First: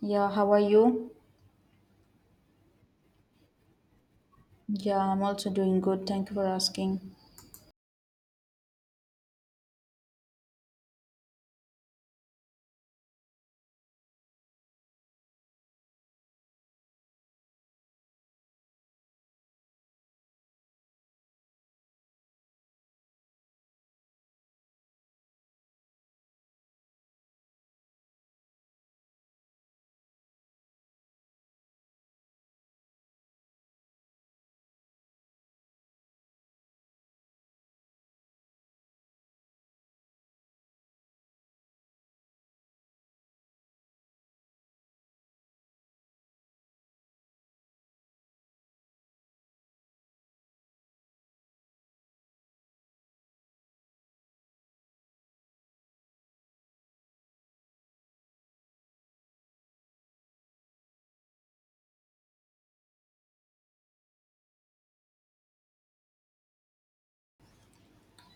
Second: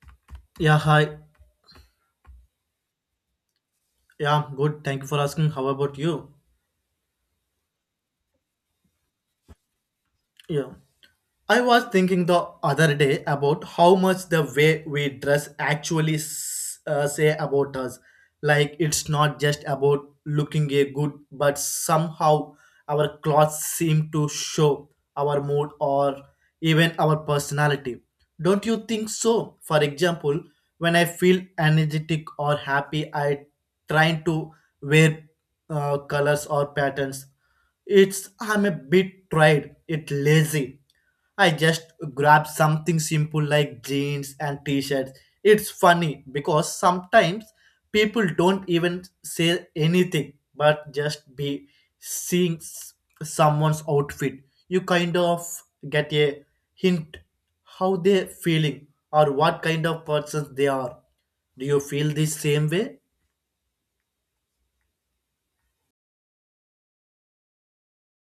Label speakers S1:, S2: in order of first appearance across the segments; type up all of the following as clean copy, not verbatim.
S1: Yeah, how are
S2: Yeah, hi.
S1: you?
S2: Yeah, I'm good.
S1: Yeah,
S2: Thank you for
S1: I'm also
S2: asking. How
S1: doing
S2: about
S1: good. Thank
S2: you?
S1: you for asking.
S2: Yeah. I was thinking the other day about how much the way we dress actually say about us. Like it's not just about looking a good, but somehow our clothes seem to show our mood or even our personality. Don't you think so? For example, when I feel energetic or happy, I try to wear colors or patterns. It's I'm a bit tried, it lazy I just grab something simple like jeans and t-shirts. It's funny because sometimes people don't even say anything but just be seeing someone's outfit. You kind of get a hint how they're feeling or what kind of person they are. Do you feel the same way?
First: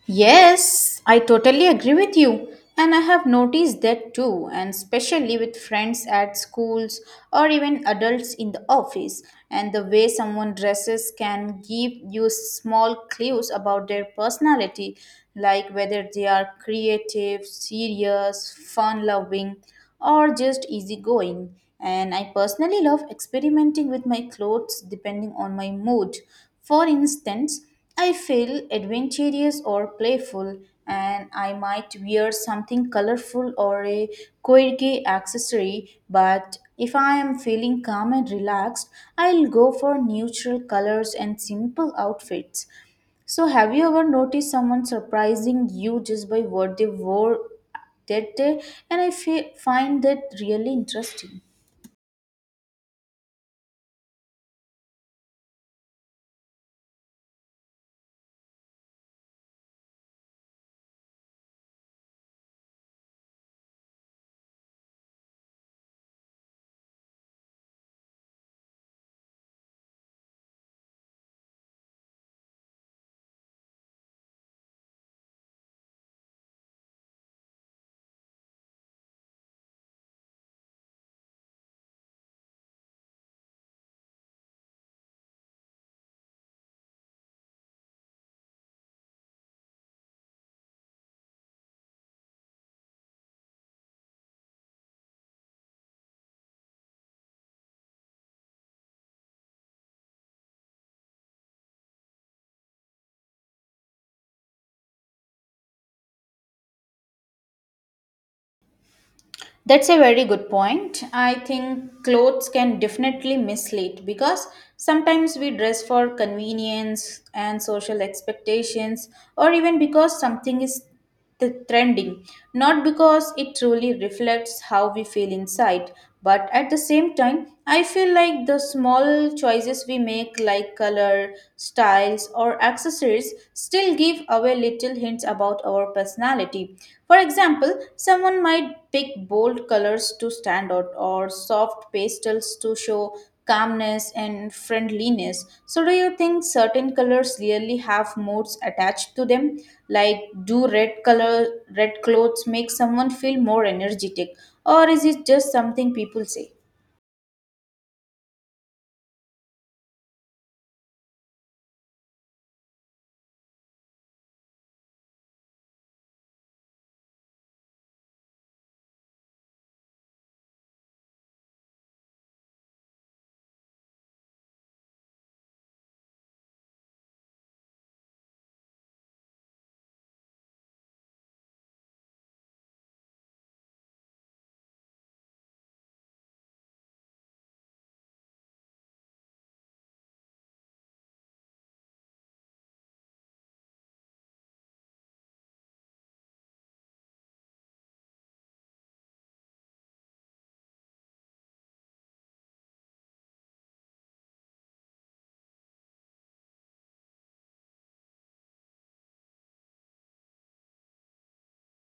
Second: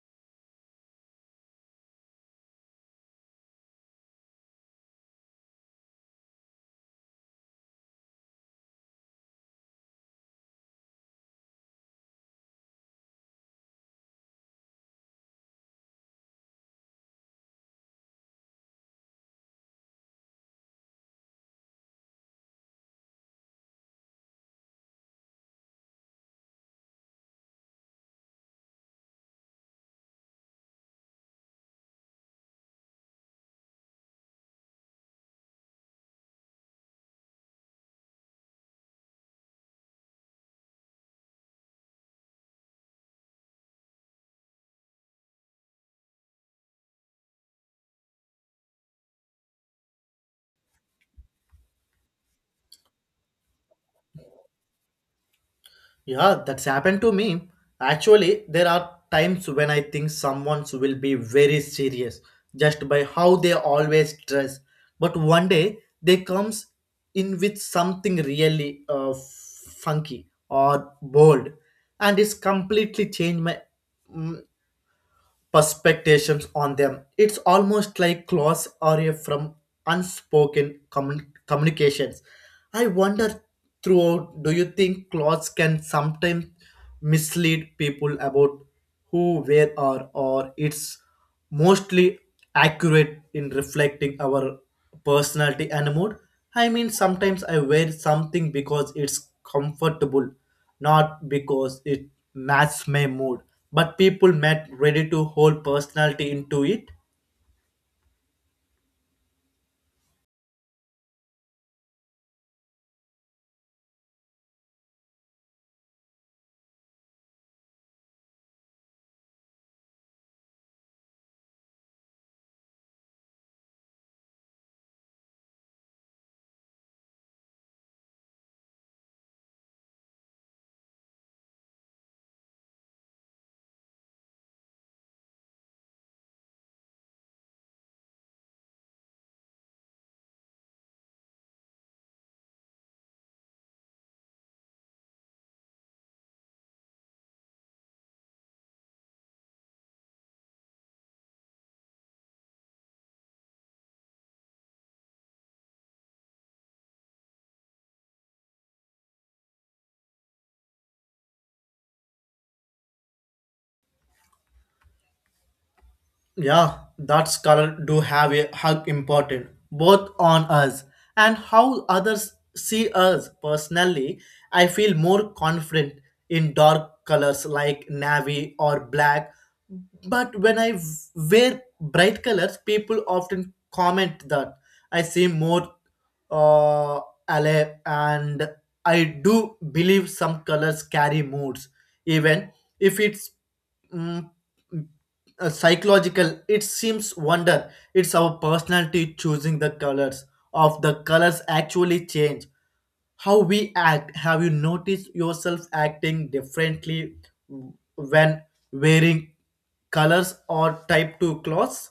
S1: Yes, I totally agree with you. And I have noticed that too, and especially with friends at schools or even adults in the office. And the way someone dresses can give you small clues about their personality, like whether they are creative, serious, fun loving, or just easygoing. And I personally love experimenting with my clothes depending on my mood. For instance, I feel adventurous or playful, and I might wear something colorful or a quirky accessory. But if I am feeling calm and relaxed, I'll go for neutral colors and simple outfits. So, have you ever noticed someone surprising you just by what they wore that day? And I find that really interesting.
S2: Yeah, that's happened to me. Actually, there are times when I think someone will be very serious just by how they always dress. But one day they comes in with something really funky or bold, and it's completely changed my mm, perspectives on them. It's almost like claws are a from unspoken communications. I wonder throughout, do you think claws can sometimes mislead people about who, where are, or it's mostly accurate in reflecting our personality and mood? I mean, sometimes I wear something because it's comfortable not because it matched my mood, but people met ready to hold personality into it.
S1: That's a very good point. I think clothes can definitely mislead because sometimes we dress for convenience and social expectations, or even because something is trending, not because it truly reflects how we feel inside. But at the same time, I feel like the small choices we make, like color, styles, or accessories, still give away little hints about our personality. For example, someone might pick bold colors to stand out, or soft pastels to show calmness and friendliness. So, do you think certain colors really have moods attached to them? Like, do red color, red clothes make someone feel more energetic, or is it just something people say?
S2: Yeah, that's color do have a hug important both on us and how others see us. Personally, I feel more confident in dark colors like navy or black, but when I wear bright colors, people often comment that I seem more uh, alive, and I do believe some colors carry moods, even if it's mm, psychological it seems wonder it's our personality choosing the colors of the colors actually change how we act. Have you noticed yourself acting differently when wearing colors or type 2 clothes?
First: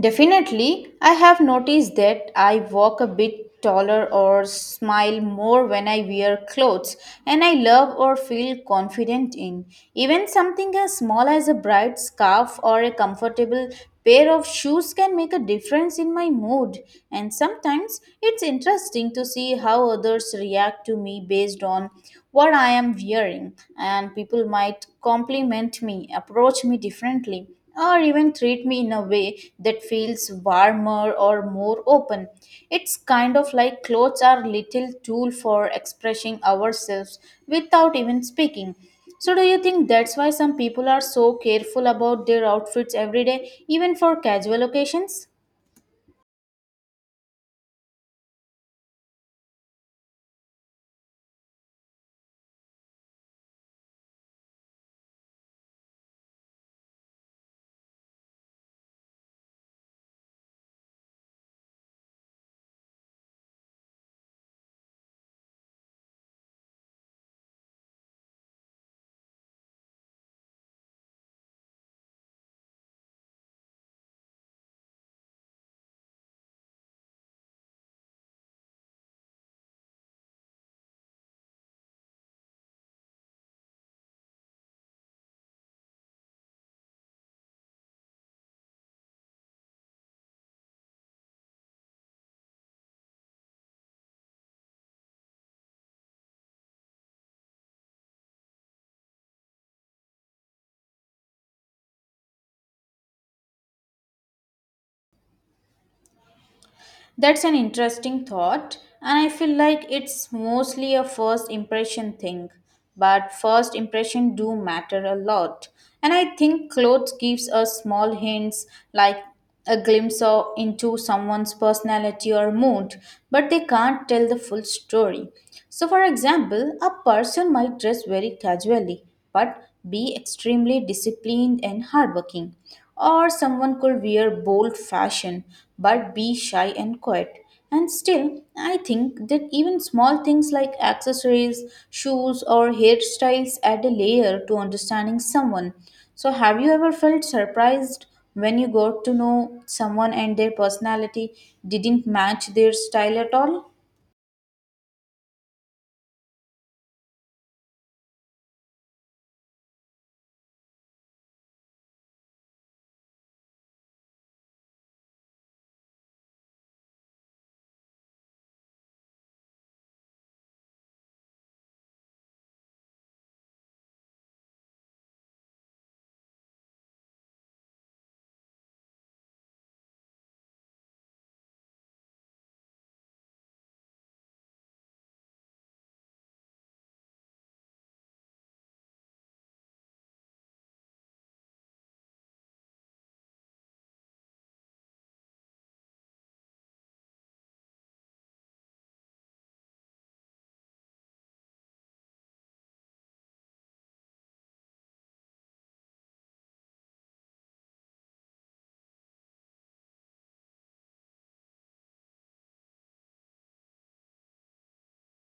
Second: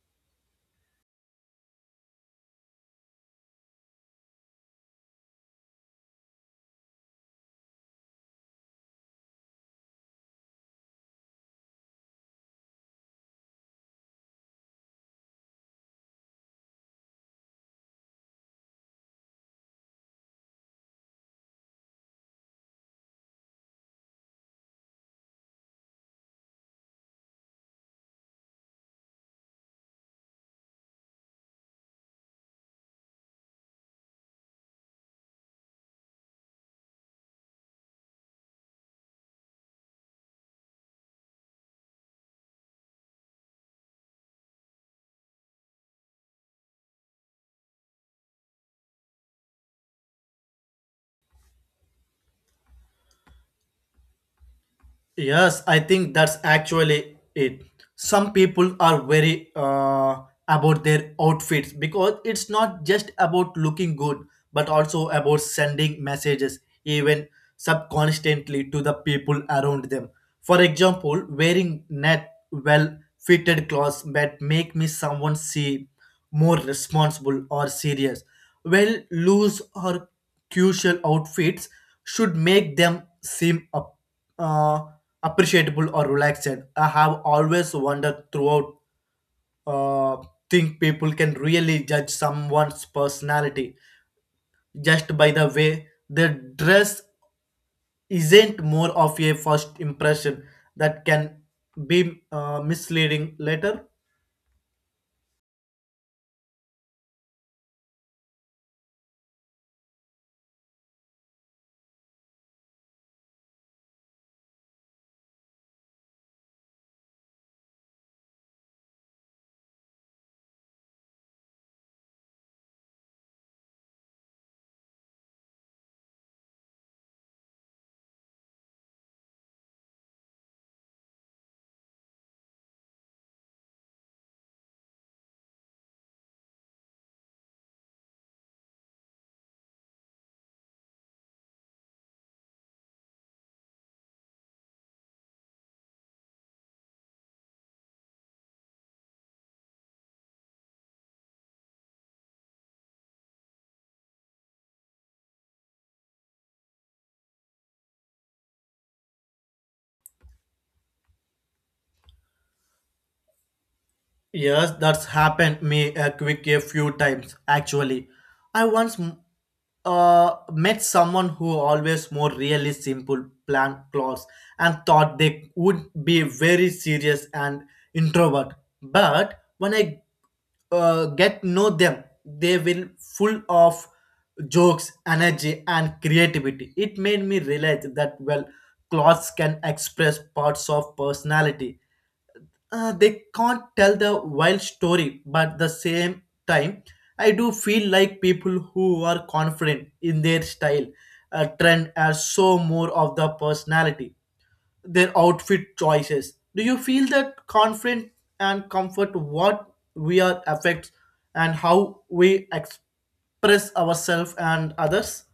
S1: Definitely, I have noticed that I walk a bit taller or smile more when I wear clothes and I love or feel confident in. Even something as small as a bright scarf or a comfortable pair of shoes can make a difference in my mood. And sometimes it's interesting to see how others react to me based on what I am wearing, and people might compliment me, approach me differently or even treat me in a way that feels warmer or more open. It's kind of like clothes are little tool for expressing ourselves without even speaking. So do you think that's why some people are so careful about their outfits every day even for casual occasions?
S2: Yes, I think that's actually it. Some people are very about their outfits because it's not just about looking good, but also about sending messages, even subconsciously, to the people around them. For example, wearing net well fitted clothes that make me someone see more responsible or serious. Well, loose or casual outfits should make them seem up, uh appreciable or relaxed. I have always wondered throughout uh, think people can really judge someone's personality just by the way their dress isn't more of a first impression that can be misleading later.
S1: That's an interesting thought, and I feel like it's mostly a first impression thing. But first impression do matter a lot. And I think clothes gives us small hints like a glimpse of, into someone's personality or mood, but they can't tell the full story. So for example, a person might dress very casually but be extremely disciplined and hardworking. Or someone could wear bold fashion but be shy and quiet. And still, I think that even small things like accessories, shoes, or hairstyles add a layer to understanding someone. So, have you ever felt surprised when you got to know someone and their personality didn't match their style at all?
S2: Yes, that's happened me a quick a few times actually. I once met someone who always more really simple plan clothes and thought they would be very serious and introvert. But when I get know them, they will full of jokes, energy, and creativity. It made me realize that well, clothes can express parts of personality, they can't tell the wild story but the same time I do feel like people who are confident in their style, trend are so more of the personality their outfit choices. Do you feel that confident and comfort what we are affects and how we express ourselves and others?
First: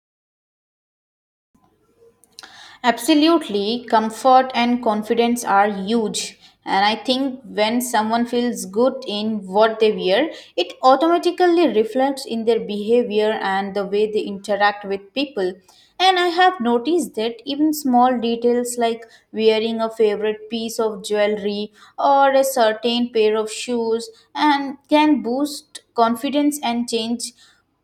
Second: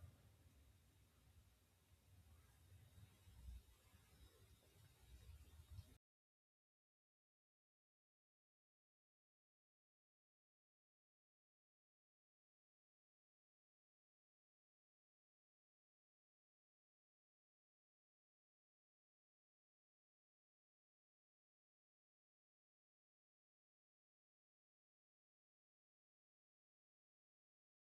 S1: Absolutely, comfort and confidence are huge. And I think when someone feels good in what they wear, it automatically reflects in their behavior and the way they interact with people. And I have noticed that even small details like wearing a favorite piece of jewelry or a certain pair of shoes and can boost confidence and change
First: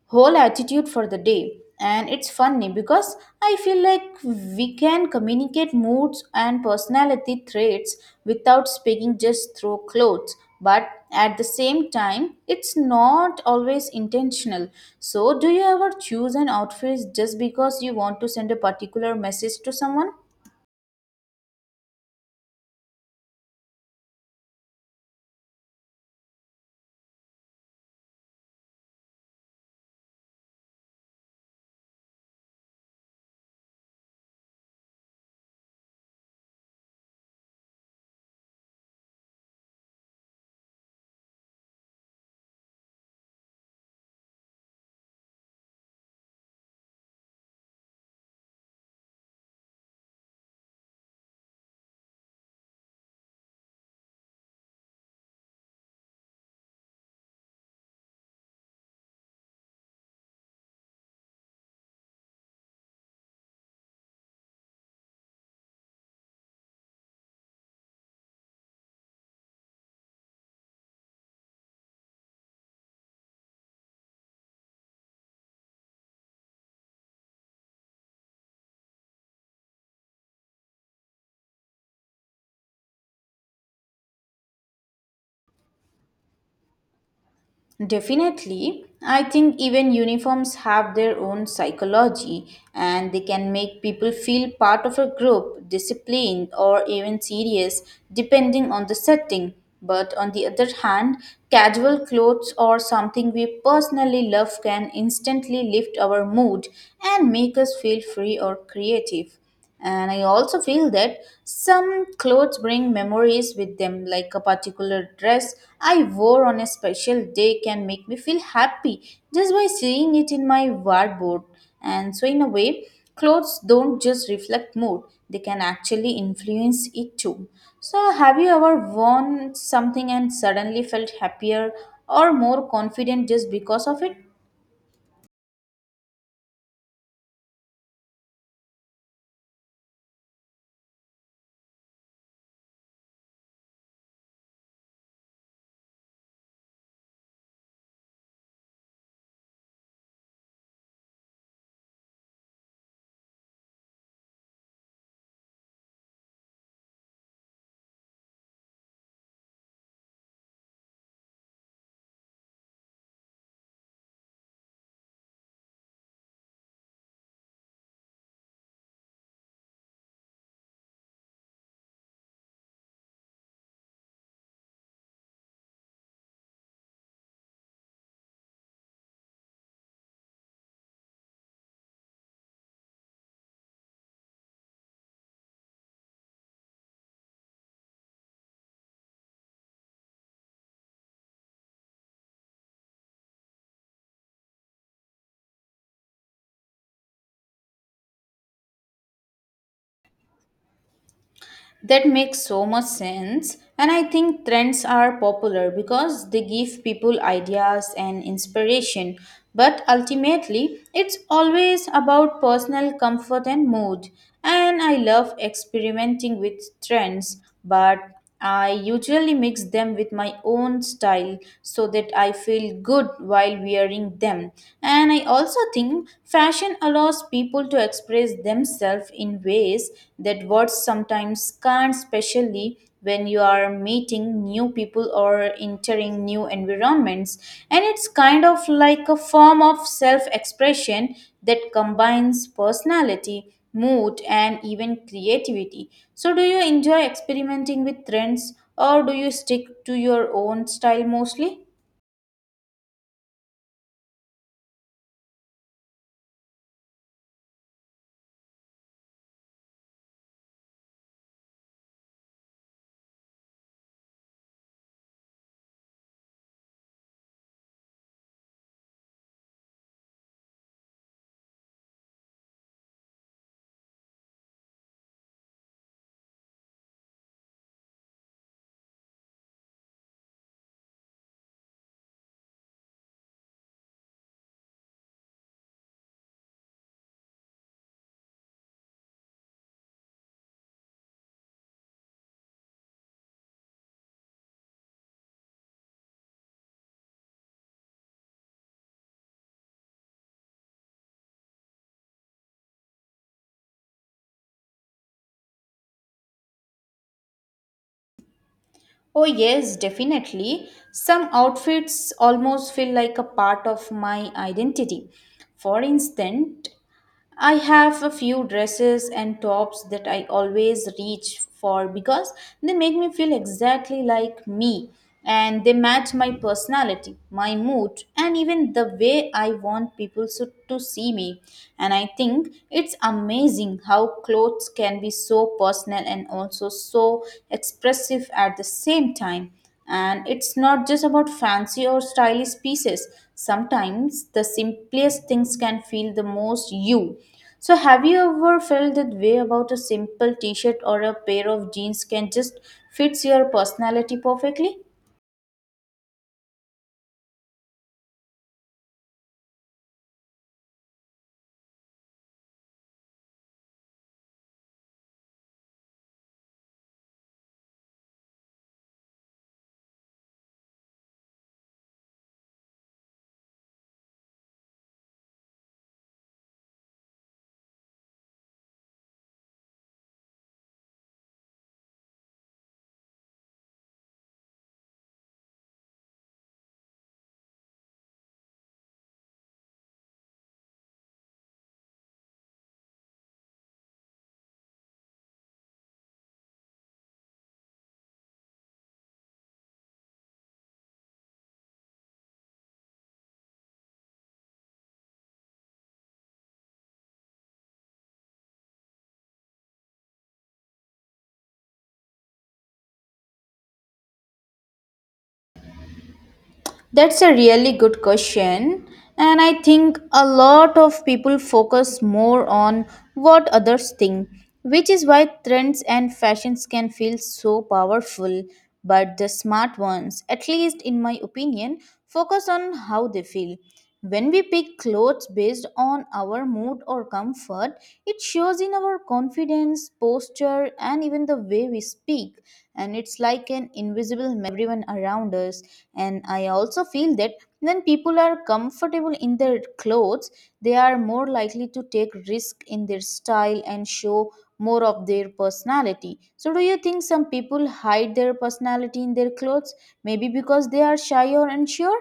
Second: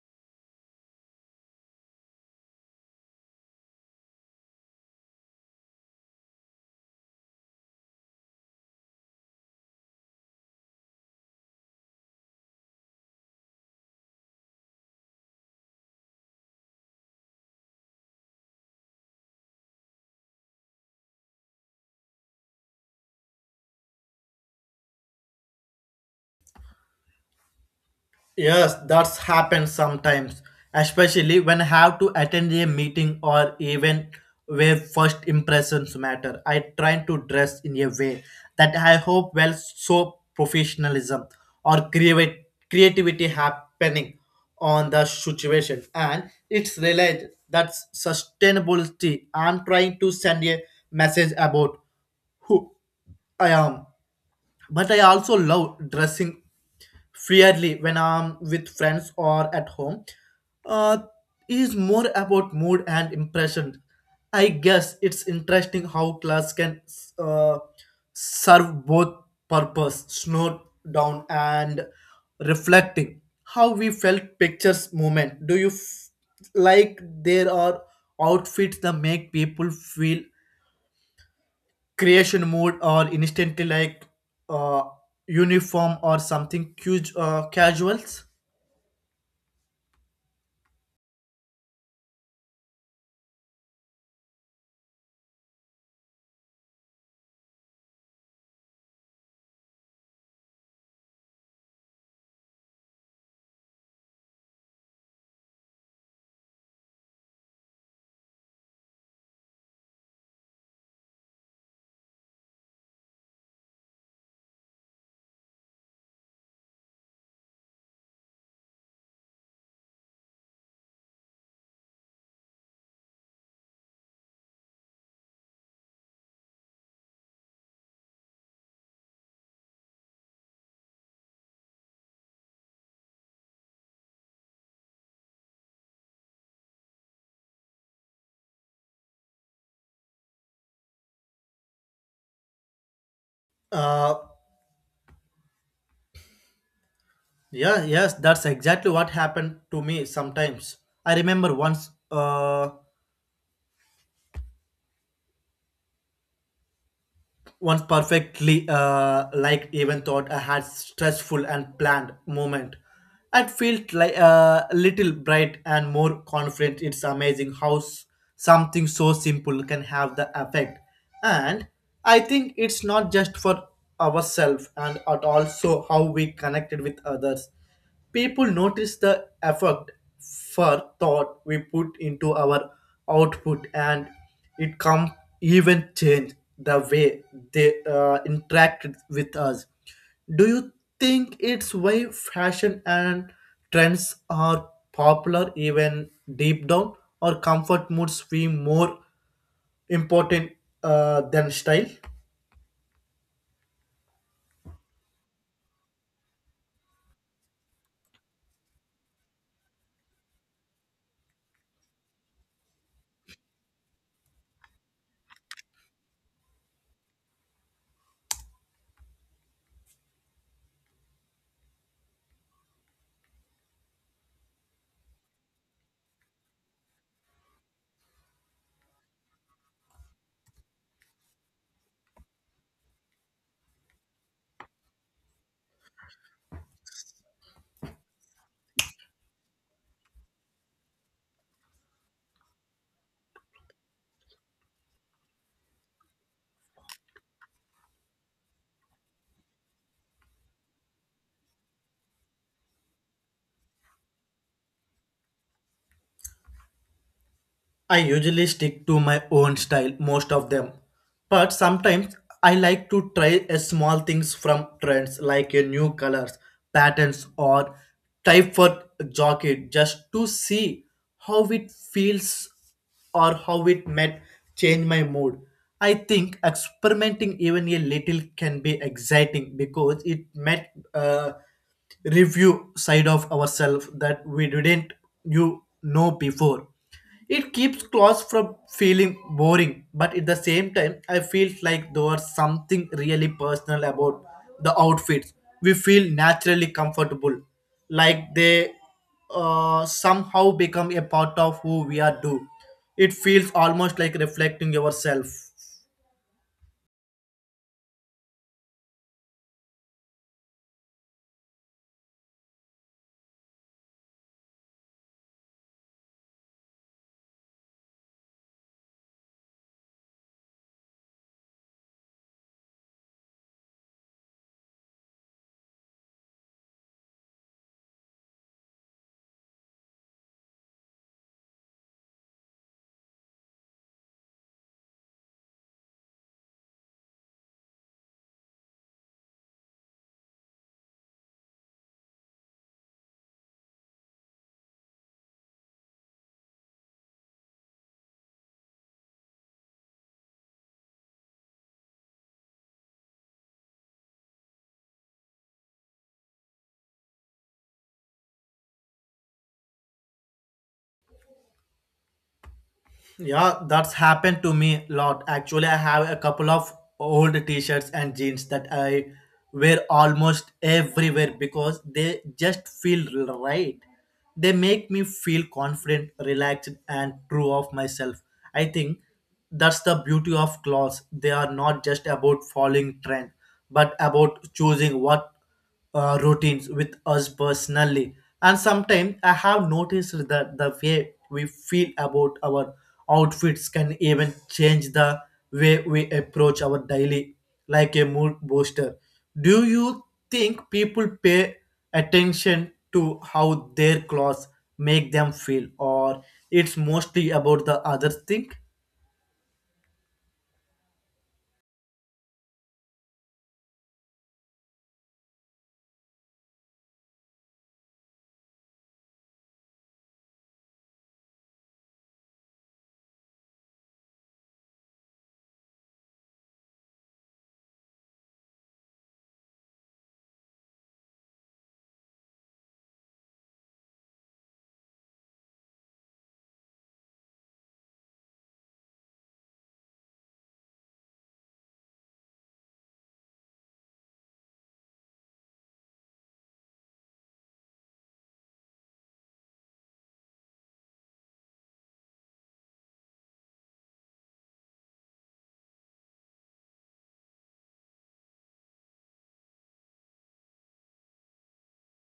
S1: whole attitude for the day. And it's funny because I feel like we can communicate moods and personality traits without speaking just through clothes, but at the same time it's not always intentional. So do you ever choose an outfit just because you want to send a particular message to someone?
S2: Yes, that's happened sometimes, especially when I have to attend a meeting or event where first impressions matter. I try to dress in a way that I hope will show professionalism or create creativity happening on the situation, and it's realized that sustainability. I'm trying to send a message about who I am but I also love dressing freely when I'm with friends or at home. Uh, it is more about mood and impression. I guess it's interesting how class can uh, serve both purpose, snow down and reflecting how we felt pictures moment. Do you like there are outfits that make people feel creation mode or instantly like uh, uniform or something huge casuals?
S1: Definitely. I think even uniforms have their own psychology and they can make people feel part of a group, disciplined, or even serious, depending on the setting. But on the other hand, casual clothes or something we personally love can instantly lift our mood and make us feel free or creative. And I also feel that some clothes bring memories with them, like a particular dress I wore on a special day can make me feel happy just by seeing it in my wardrobe. And so, in a way, clothes don't just reflect mood, they can actually influence it too. So, have you ever worn something and suddenly felt happier or more confident just because of it?
S2: uh, yeah, yes, that's exactly what happened to me sometimes. I remember once, perfectly, like even thought I had stressful and planned moment. I felt like a little bright and more confident. It's amazing how something so simple can have the effect. And I think it's not just for ourselves and at also how we connected with others. People notice the effort for thought we put into our output and it can even change the way they interact with us. Do you think it's why fashion and trends are popular even deep down or comfort moods feel more important than style?
S1: That makes so much sense. And I think trends are popular because they give people ideas and inspiration. But ultimately, it's always about personal comfort and mood. And I love experimenting with trends, but I usually mix them with my own style so that I feel good while wearing them. And I also think fashion allows people to express themselves in ways that words sometimes can't, especially when you are meeting new people or entering new environments. And it's kind of like a form of self expression that combines personality mood, and even creativity. So, do you enjoy experimenting with trends or do you stick to your own style mostly?
S2: I usually stick to my own style most of them, but sometimes I like to try a small things from trends like a new colors, patterns or type for jacket just to see how it feels or how it might change my mood. I think experimenting even a little can be exciting because it might uh, review side of ourselves that we didn't you know before. It keeps claws from feeling boring but at the same time I feel like there was something really personal about the outfits we feel naturally comfortable, like they somehow become a part of who we are. Do it feels almost like reflecting yourself?
S1: Oh, yes, definitely. Some outfits almost feel like a part of my identity. For instance, I have a few dresses and tops that I always reach for because they make me feel exactly like me and they match my personality, my mood, and even the way I want people so, to see me. And I think it's amazing how clothes can be so personal and also so expressive at the same time. And it's not just about fancy or stylish pieces. Sometimes the simplest things can feel the most you. So, have you ever felt that way about a simple t shirt or a pair of jeans can just fits your personality perfectly?
S2: Yeah, that's happened to me a lot. Actually, I have a couple of old t-shirts and jeans that I wear almost everywhere because they just feel right. They make me feel confident, relaxed, and true of myself. I think that's the beauty of clothes. They are not just about following trend, but about choosing what routines with us personally. And sometimes I have noticed that the way we feel about our outfits can even change the way we approach our daily, like a mood booster. Do you think people pay attention to how their clothes make them feel, or it's mostly about the other thing?
S1: That's a really good question. And I think a lot of people focus more on what others think, which is why trends and fashions can feel so powerful. But the smart ones, at least in my opinion, focus on how they feel. When we pick clothes based on our mood or comfort, it shows in our confidence, posture, and even the way we speak. And it's like an invisible map everyone around us. And I also feel that when people are comfortable in their clothes, they are more likely to take risk in their style and show more of their personality. So, do you think some people hide their personality in their clothes? Maybe because they are shy or unsure?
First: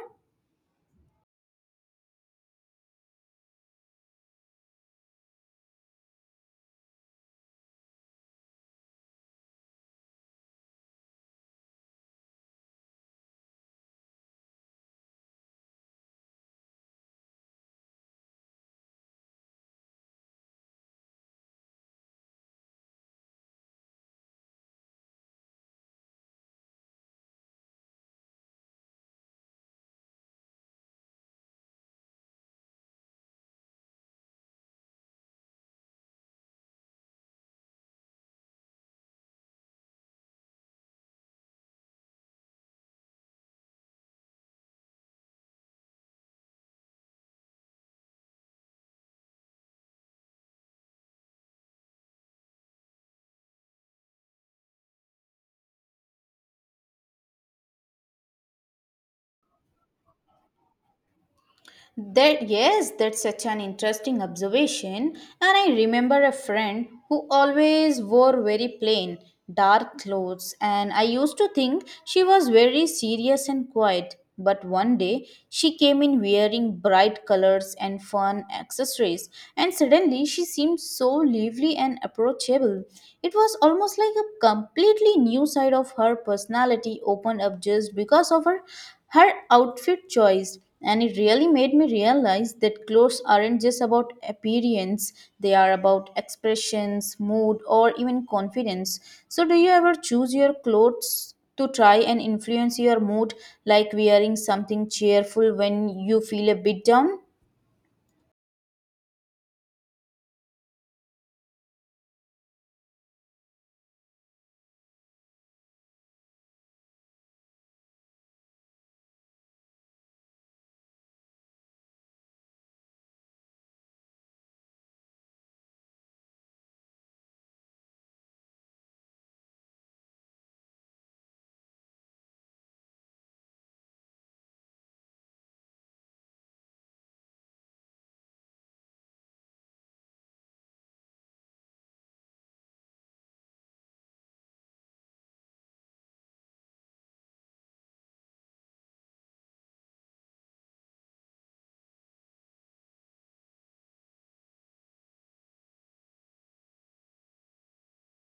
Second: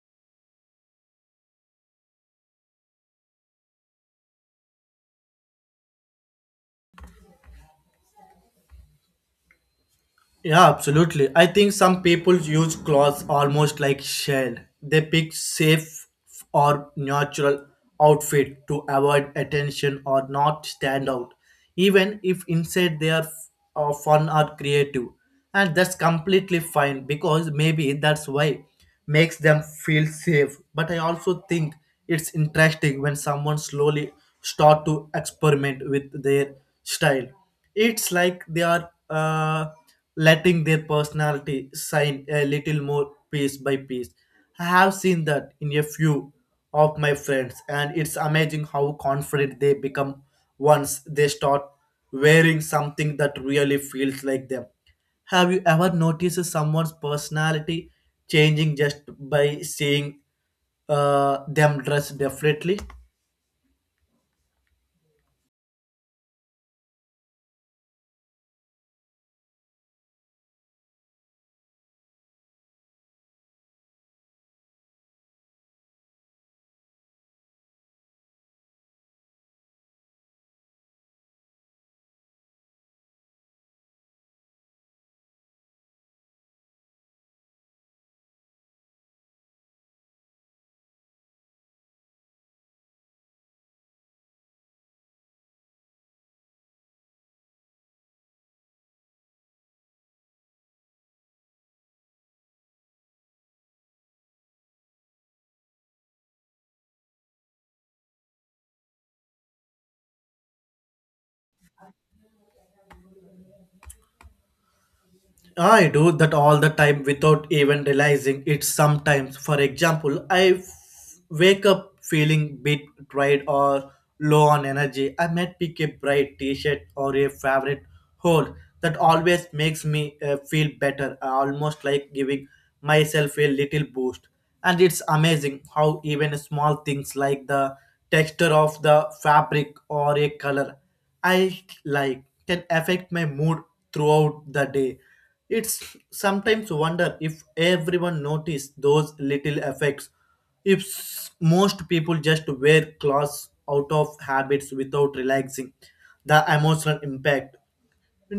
S2: Yeah, absolutely. I think some people use clothes almost like shell. They pick safe or natural outfit to avoid attention or not stand out, even if inside they are fun or creative. And that's completely fine because maybe that's why makes them feel safe. But I also think it's interesting when someone slowly start to experiment with their style. It's like they are. Letting their personality shine a little more piece by piece. I have seen that in a few of my friends, and it's amazing how confident they become once they start wearing something that really feels like them. Have you ever noticed someone's personality changing just by seeing them dress
S1: That
S2: differently?
S1: yes, that's such an interesting observation. And I remember a friend who always wore very plain, dark clothes, and I used to think she was very serious and quiet. But one day she came in wearing bright colors and fun accessories, and suddenly she seemed so lively and approachable. It was almost like a completely new side of her personality opened up just because of her outfit choice. And it really made me realize that clothes aren't just about appearance, they are about expressions mood or even confidence. So do you ever choose your clothes to try and influence your mood, like wearing something cheerful when you feel a bit down?
S2: I do that all the time without even realizing it sometimes. For example, I wake up feeling bit tired or low on energy. I might pick a bright t-shirt or a favorite hold that always makes me feel better, almost like giving myself a little boost. And it's amazing how even small things like the texture of the fabric or a color I like can affect my mood throughout the day. It's sometimes wonder if everyone noticed those little effects. If most people just wear clothes out of habits without relaxing the emotional impact.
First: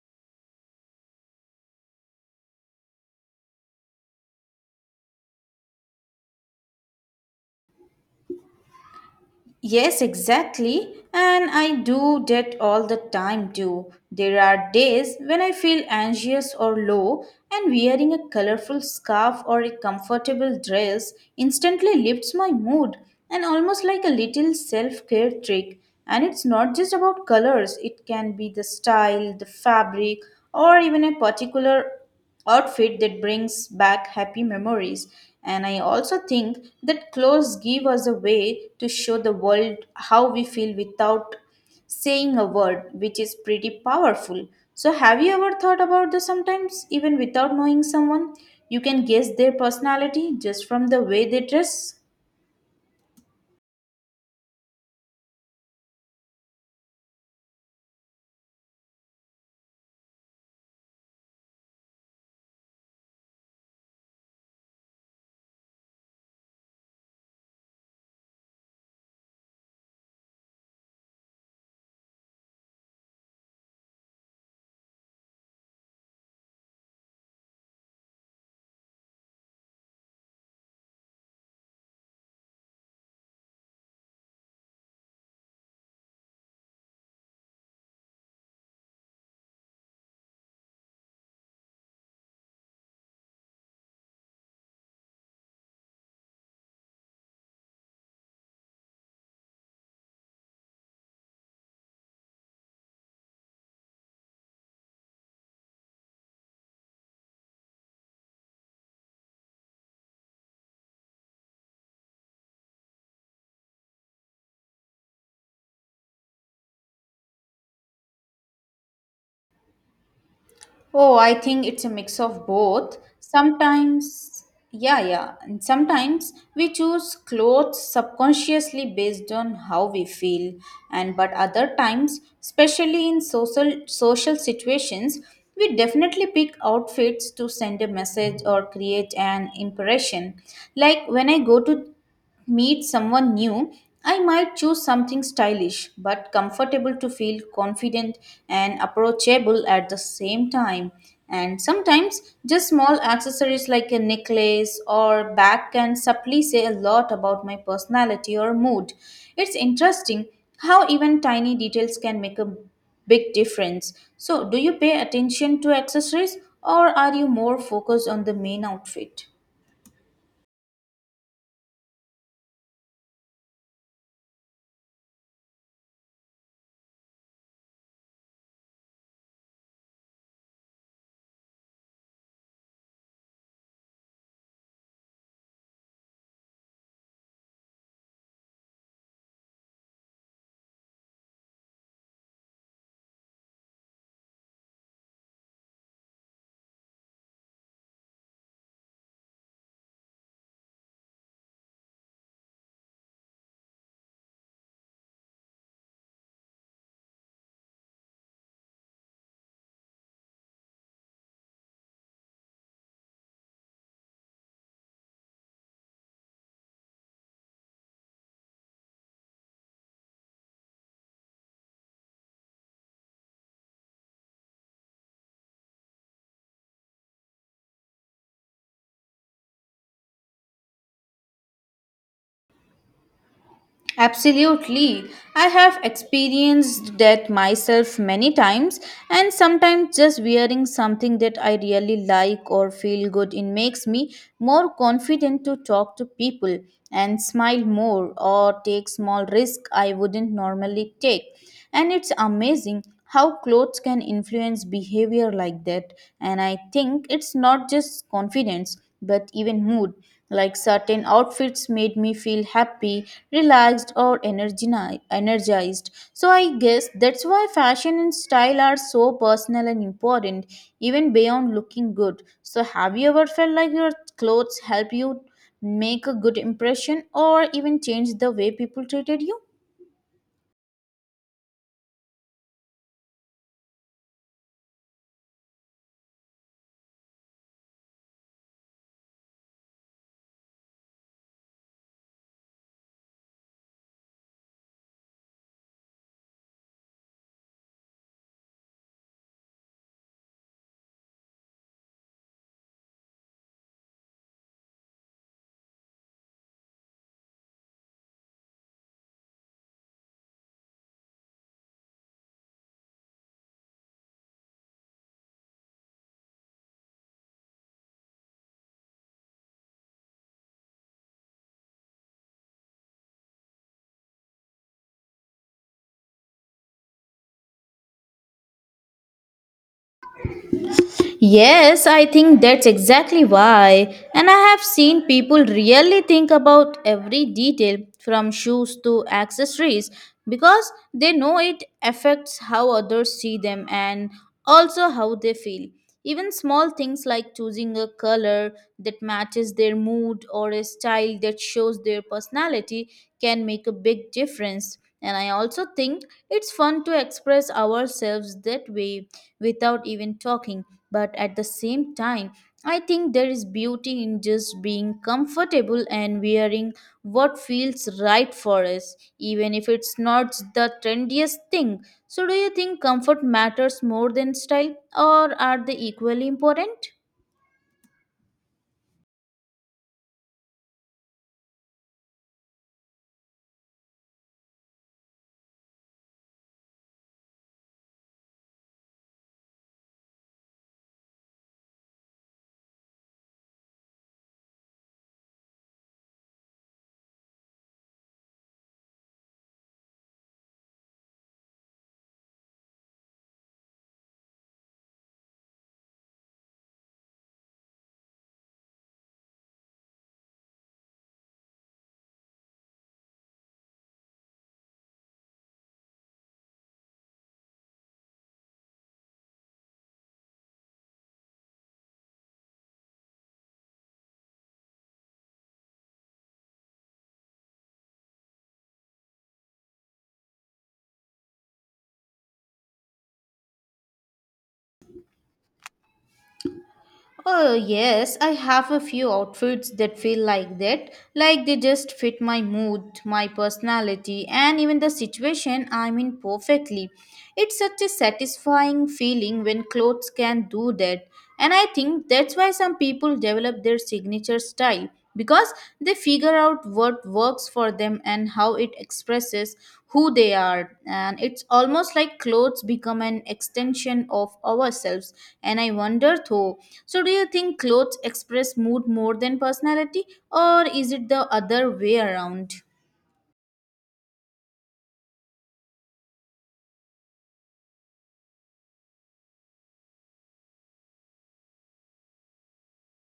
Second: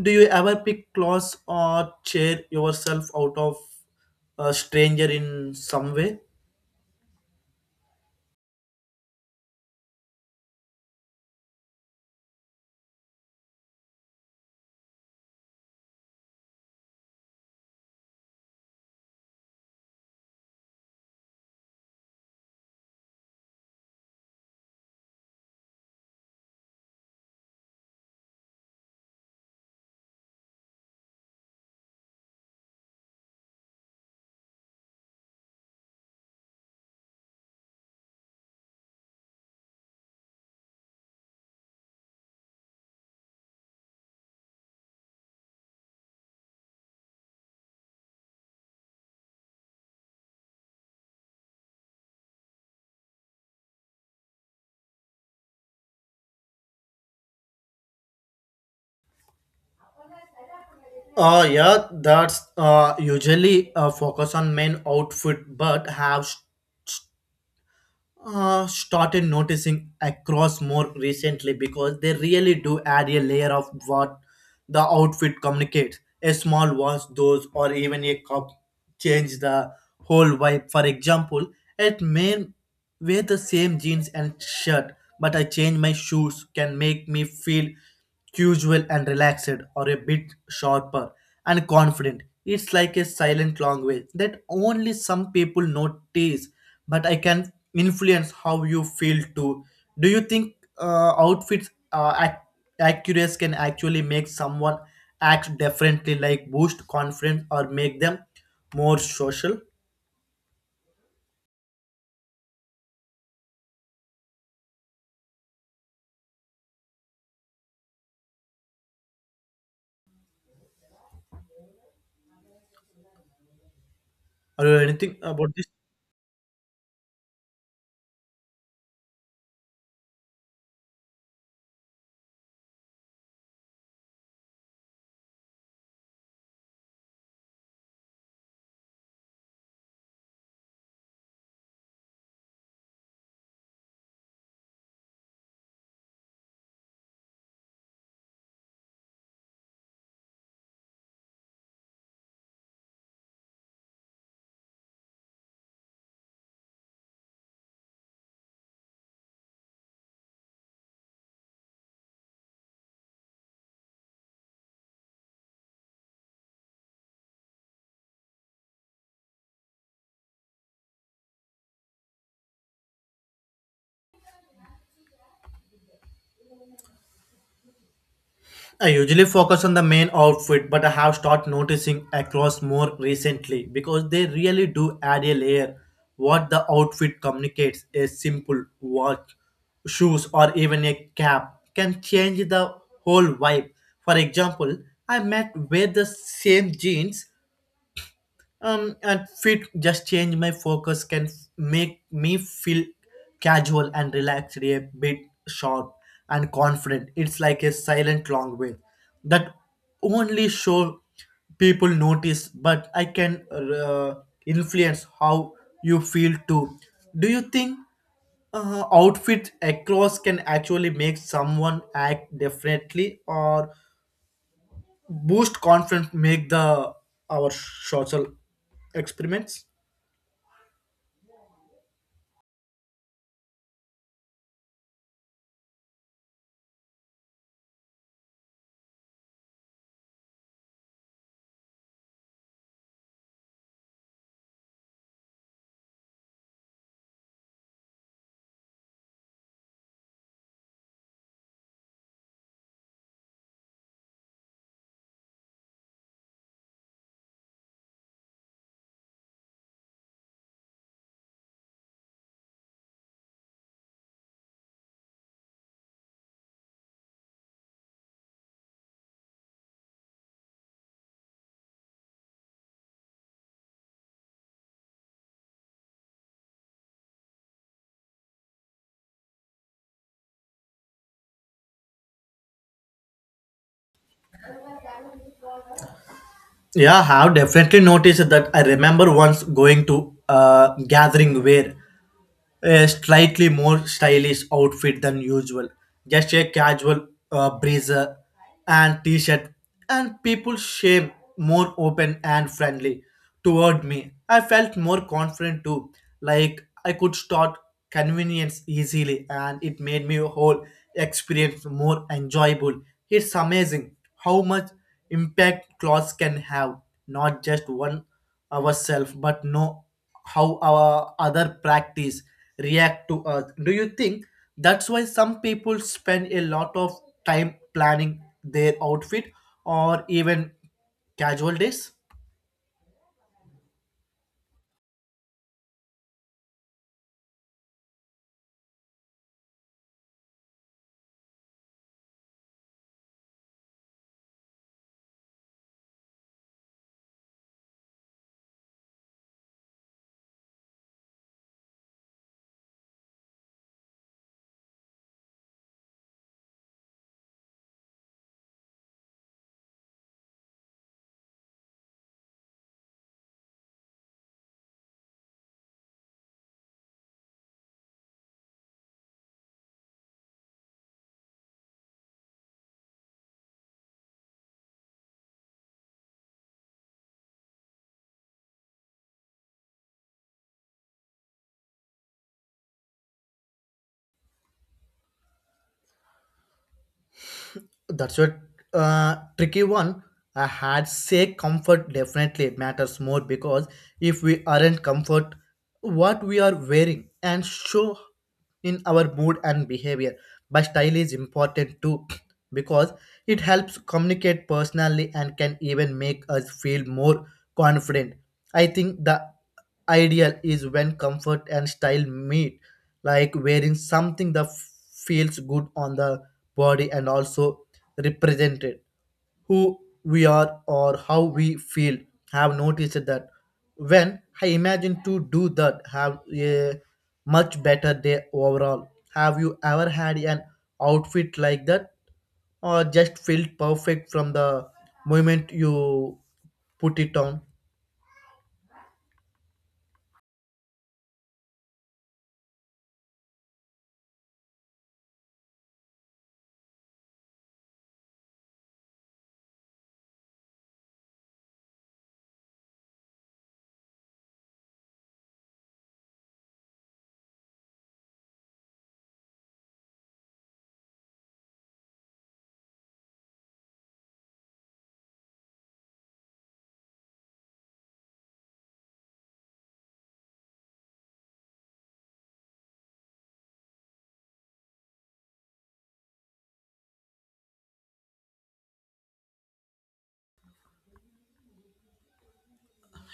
S2: Do you ever pick clothes or cheer yourself out of a stranger in some way?
S1: Yes, exactly. And I do that all the time too. There are days when I feel anxious or low, and wearing a colorful scarf or a comfortable dress instantly lifts my mood and almost like a little self care trick. And it's not just about colors, it can be the style, the fabric, or even a particular outfit that brings back happy memories. And I also think that clothes give us a way to show the world how we feel without saying a word, which is pretty powerful. So, have you ever thought about this sometimes, even without knowing someone? You can guess their personality just from the way they dress.
S2: Yeah, that's usually focus on main outfit but have started noticing across more recently because they really do add a layer of what the outfit communicates. A small wash, those, or even a cup change the whole vibe. For example, it may wear the same jeans and shirt, but I change my shoes can make me feel casual and relaxed or a bit sharper and confident. It's like a silent language that only some people notice, but I can influence how you feel too. Do you think outfits accuracy can actually make someone act differently, like boost confidence or make them more social?
S1: Oh, I think it's a mix of both. Sometimes,
S2: Or
S1: yeah,
S2: anything
S1: yeah.
S2: about
S1: And
S2: this?
S1: sometimes we choose clothes subconsciously based on how we feel, and but other times, especially in social situations, we definitely pick outfits to send a message or create an impression. Like when I go to meet someone new, I might choose something stylish but comfortable to feel confident and approachable at the same time. And sometimes just small accessories like a necklace or bag can subtly say a lot about my personality or mood. It's interesting how even tiny details can make a big difference. So, do you pay attention to accessories or are you more focused on the main outfit?
S2: I usually focus on the main outfit, but I have started noticing across more recently because they really do add a layer. What the outfit communicates, a simple watch, shoes, or even a cap can change the whole vibe. For example, I met wear the same jeans and fit just change my focus can make me feel casual and relaxed a bit sharp and confident. It's like a silent long way that only show people notice but I can influence how you feel too. Do you think outfit across can actually make someone act differently or boost confidence make the our social experiments?
S1: Absolutely. I have experienced that myself many times, and sometimes just wearing something that I really like or feel good in makes me more confident to talk to people and smile more or take small risks I wouldn't normally take. And it's amazing how clothes can influence behavior like that. And I think it's not just confidence, but even mood. Like certain outfits made me feel happy, relaxed, or energized. So I guess that's why fashion and style are so personal and important, even beyond looking good. So, have you ever felt like your clothes help you make a good impression or even change the way people treated you?
S2: Yeah, I have definitely noticed that. I remember once going to a gathering where a slightly more stylish outfit than usual. Just a casual blazer and t-shirt, and people seemed more open and friendly toward me. I felt more confident too, like I could start convenience easily, and it made me whole experience more enjoyable. It's amazing how much impact clothes can have, not just one ourselves but know how our other practice react to us. Do you think that's why some people spend a lot of time planning their outfit or even casual
S1: Yes,
S2: days?
S1: I think that's exactly why. And I have seen people really think about every detail from shoes to accessories because they know it affects how others see them and also how they feel. Even small things like choosing a color that matches their mood or a style that shows their personality can make a big difference. And I also think it's fun to express ourselves that way without even talking but at the same time, I think there is beauty in just being comfortable and wearing what feels right for us, even if it's not the trendiest thing. So, do you think comfort matters more than style, or are they equally important?
S2: That's a tricky one. I had say comfort definitely matters more because if we aren't comfort, what we are wearing and show in our mood and behavior. But style is important too because it helps communicate personally and can even make us feel more confident. I think the ideal is when comfort and style meet, like wearing something that feels good on the body and also represented who we are or how we feel. Have noticed that when I imagine to do that have a much better day overall. Have you ever had an outfit like that or just felt perfect from the moment you put it on?
S1: Oh, yes, I have a few outfits that feel like that. Like they just fit my mood, my personality, and even the situation I'm in perfectly. It's such a satisfying feeling when clothes can do that. And I think that's why some people develop their signature style because they figure out what works for them and how it expresses who they are. And it's almost like clothes become an extension of ourselves. And I wonder though, so do you think clothes express mood more than personality, or is it the other way around?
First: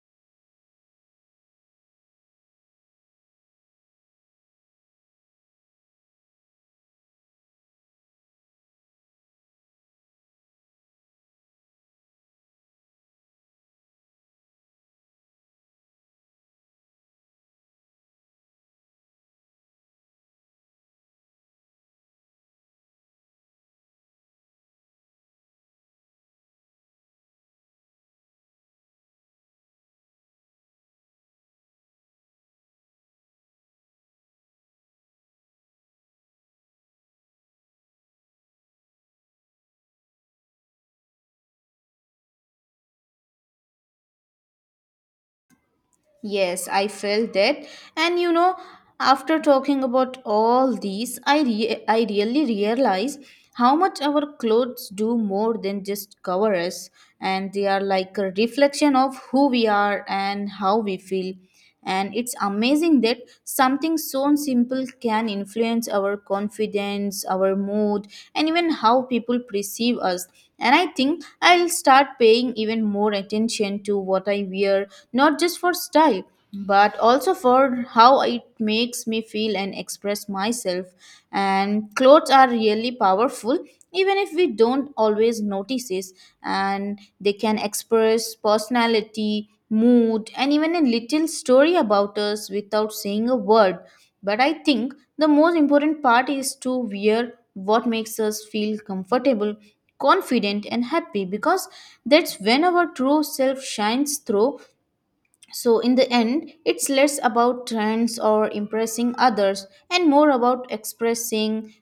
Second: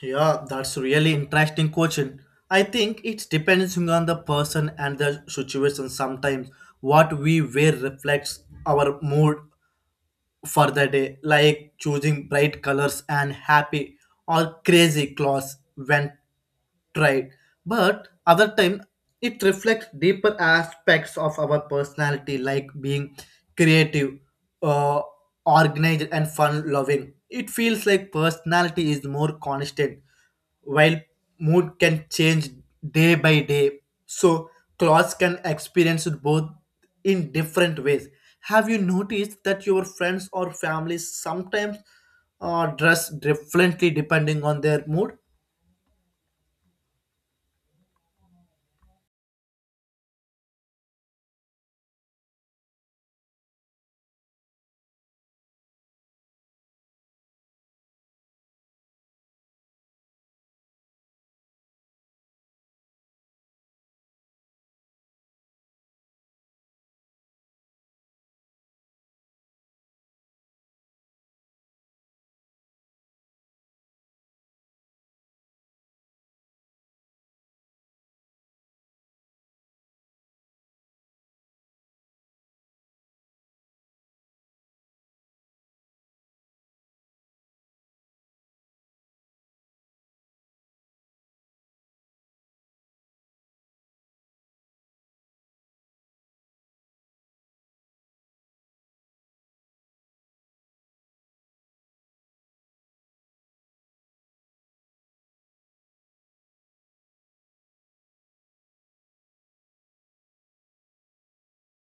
S2: Yeah, that's really interesting question. I think it's depending on the person and the situation. Sometimes what we wear reflects our mood for the day, like choosing bright colors and happy or crazy clothes when tried. But other time it reflects deeper aspects of our personality, like being creative, uh, organized, and fun-loving. It feels like personality is more constant while mood can change day by day, so clothes can experience it both in different ways. Have you noticed that your friends or family sometimes dress differently depending on their mood?
S1: Yes, I felt that. And you know, after talking about all these, I really realize how much our clothes do more than just cover us, and they are like a reflection of who we are and how we feel. And it's amazing that something so simple can influence our confidence, our mood, and even how people perceive us. And I think I'll start paying even more attention to what I wear, not just for style but also for how it makes me feel and express myself. And clothes are really powerful, even if we don't always notice it. And they can express personality mood, and even a little story about us without saying a word. But I think the most important part is to wear what makes us feel comfortable, confident, and happy because that's when our true self shines through. So, in the end, it's less about trends or impressing others and more about expressing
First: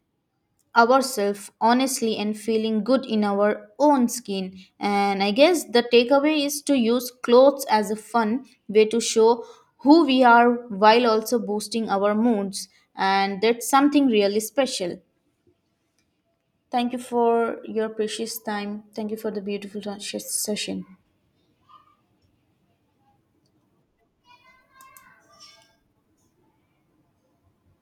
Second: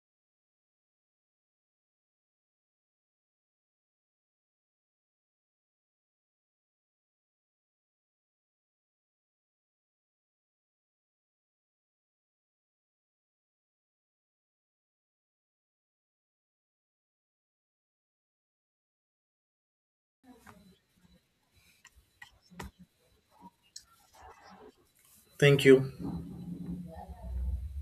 S1: ourselves honestly and feeling good in our own skin. And I guess the takeaway is to use clothes as a fun way to show who we are while also boosting our moods. And that's something really special. Thank you for your precious time. Thank you for the beautiful session.
S2: Thank you.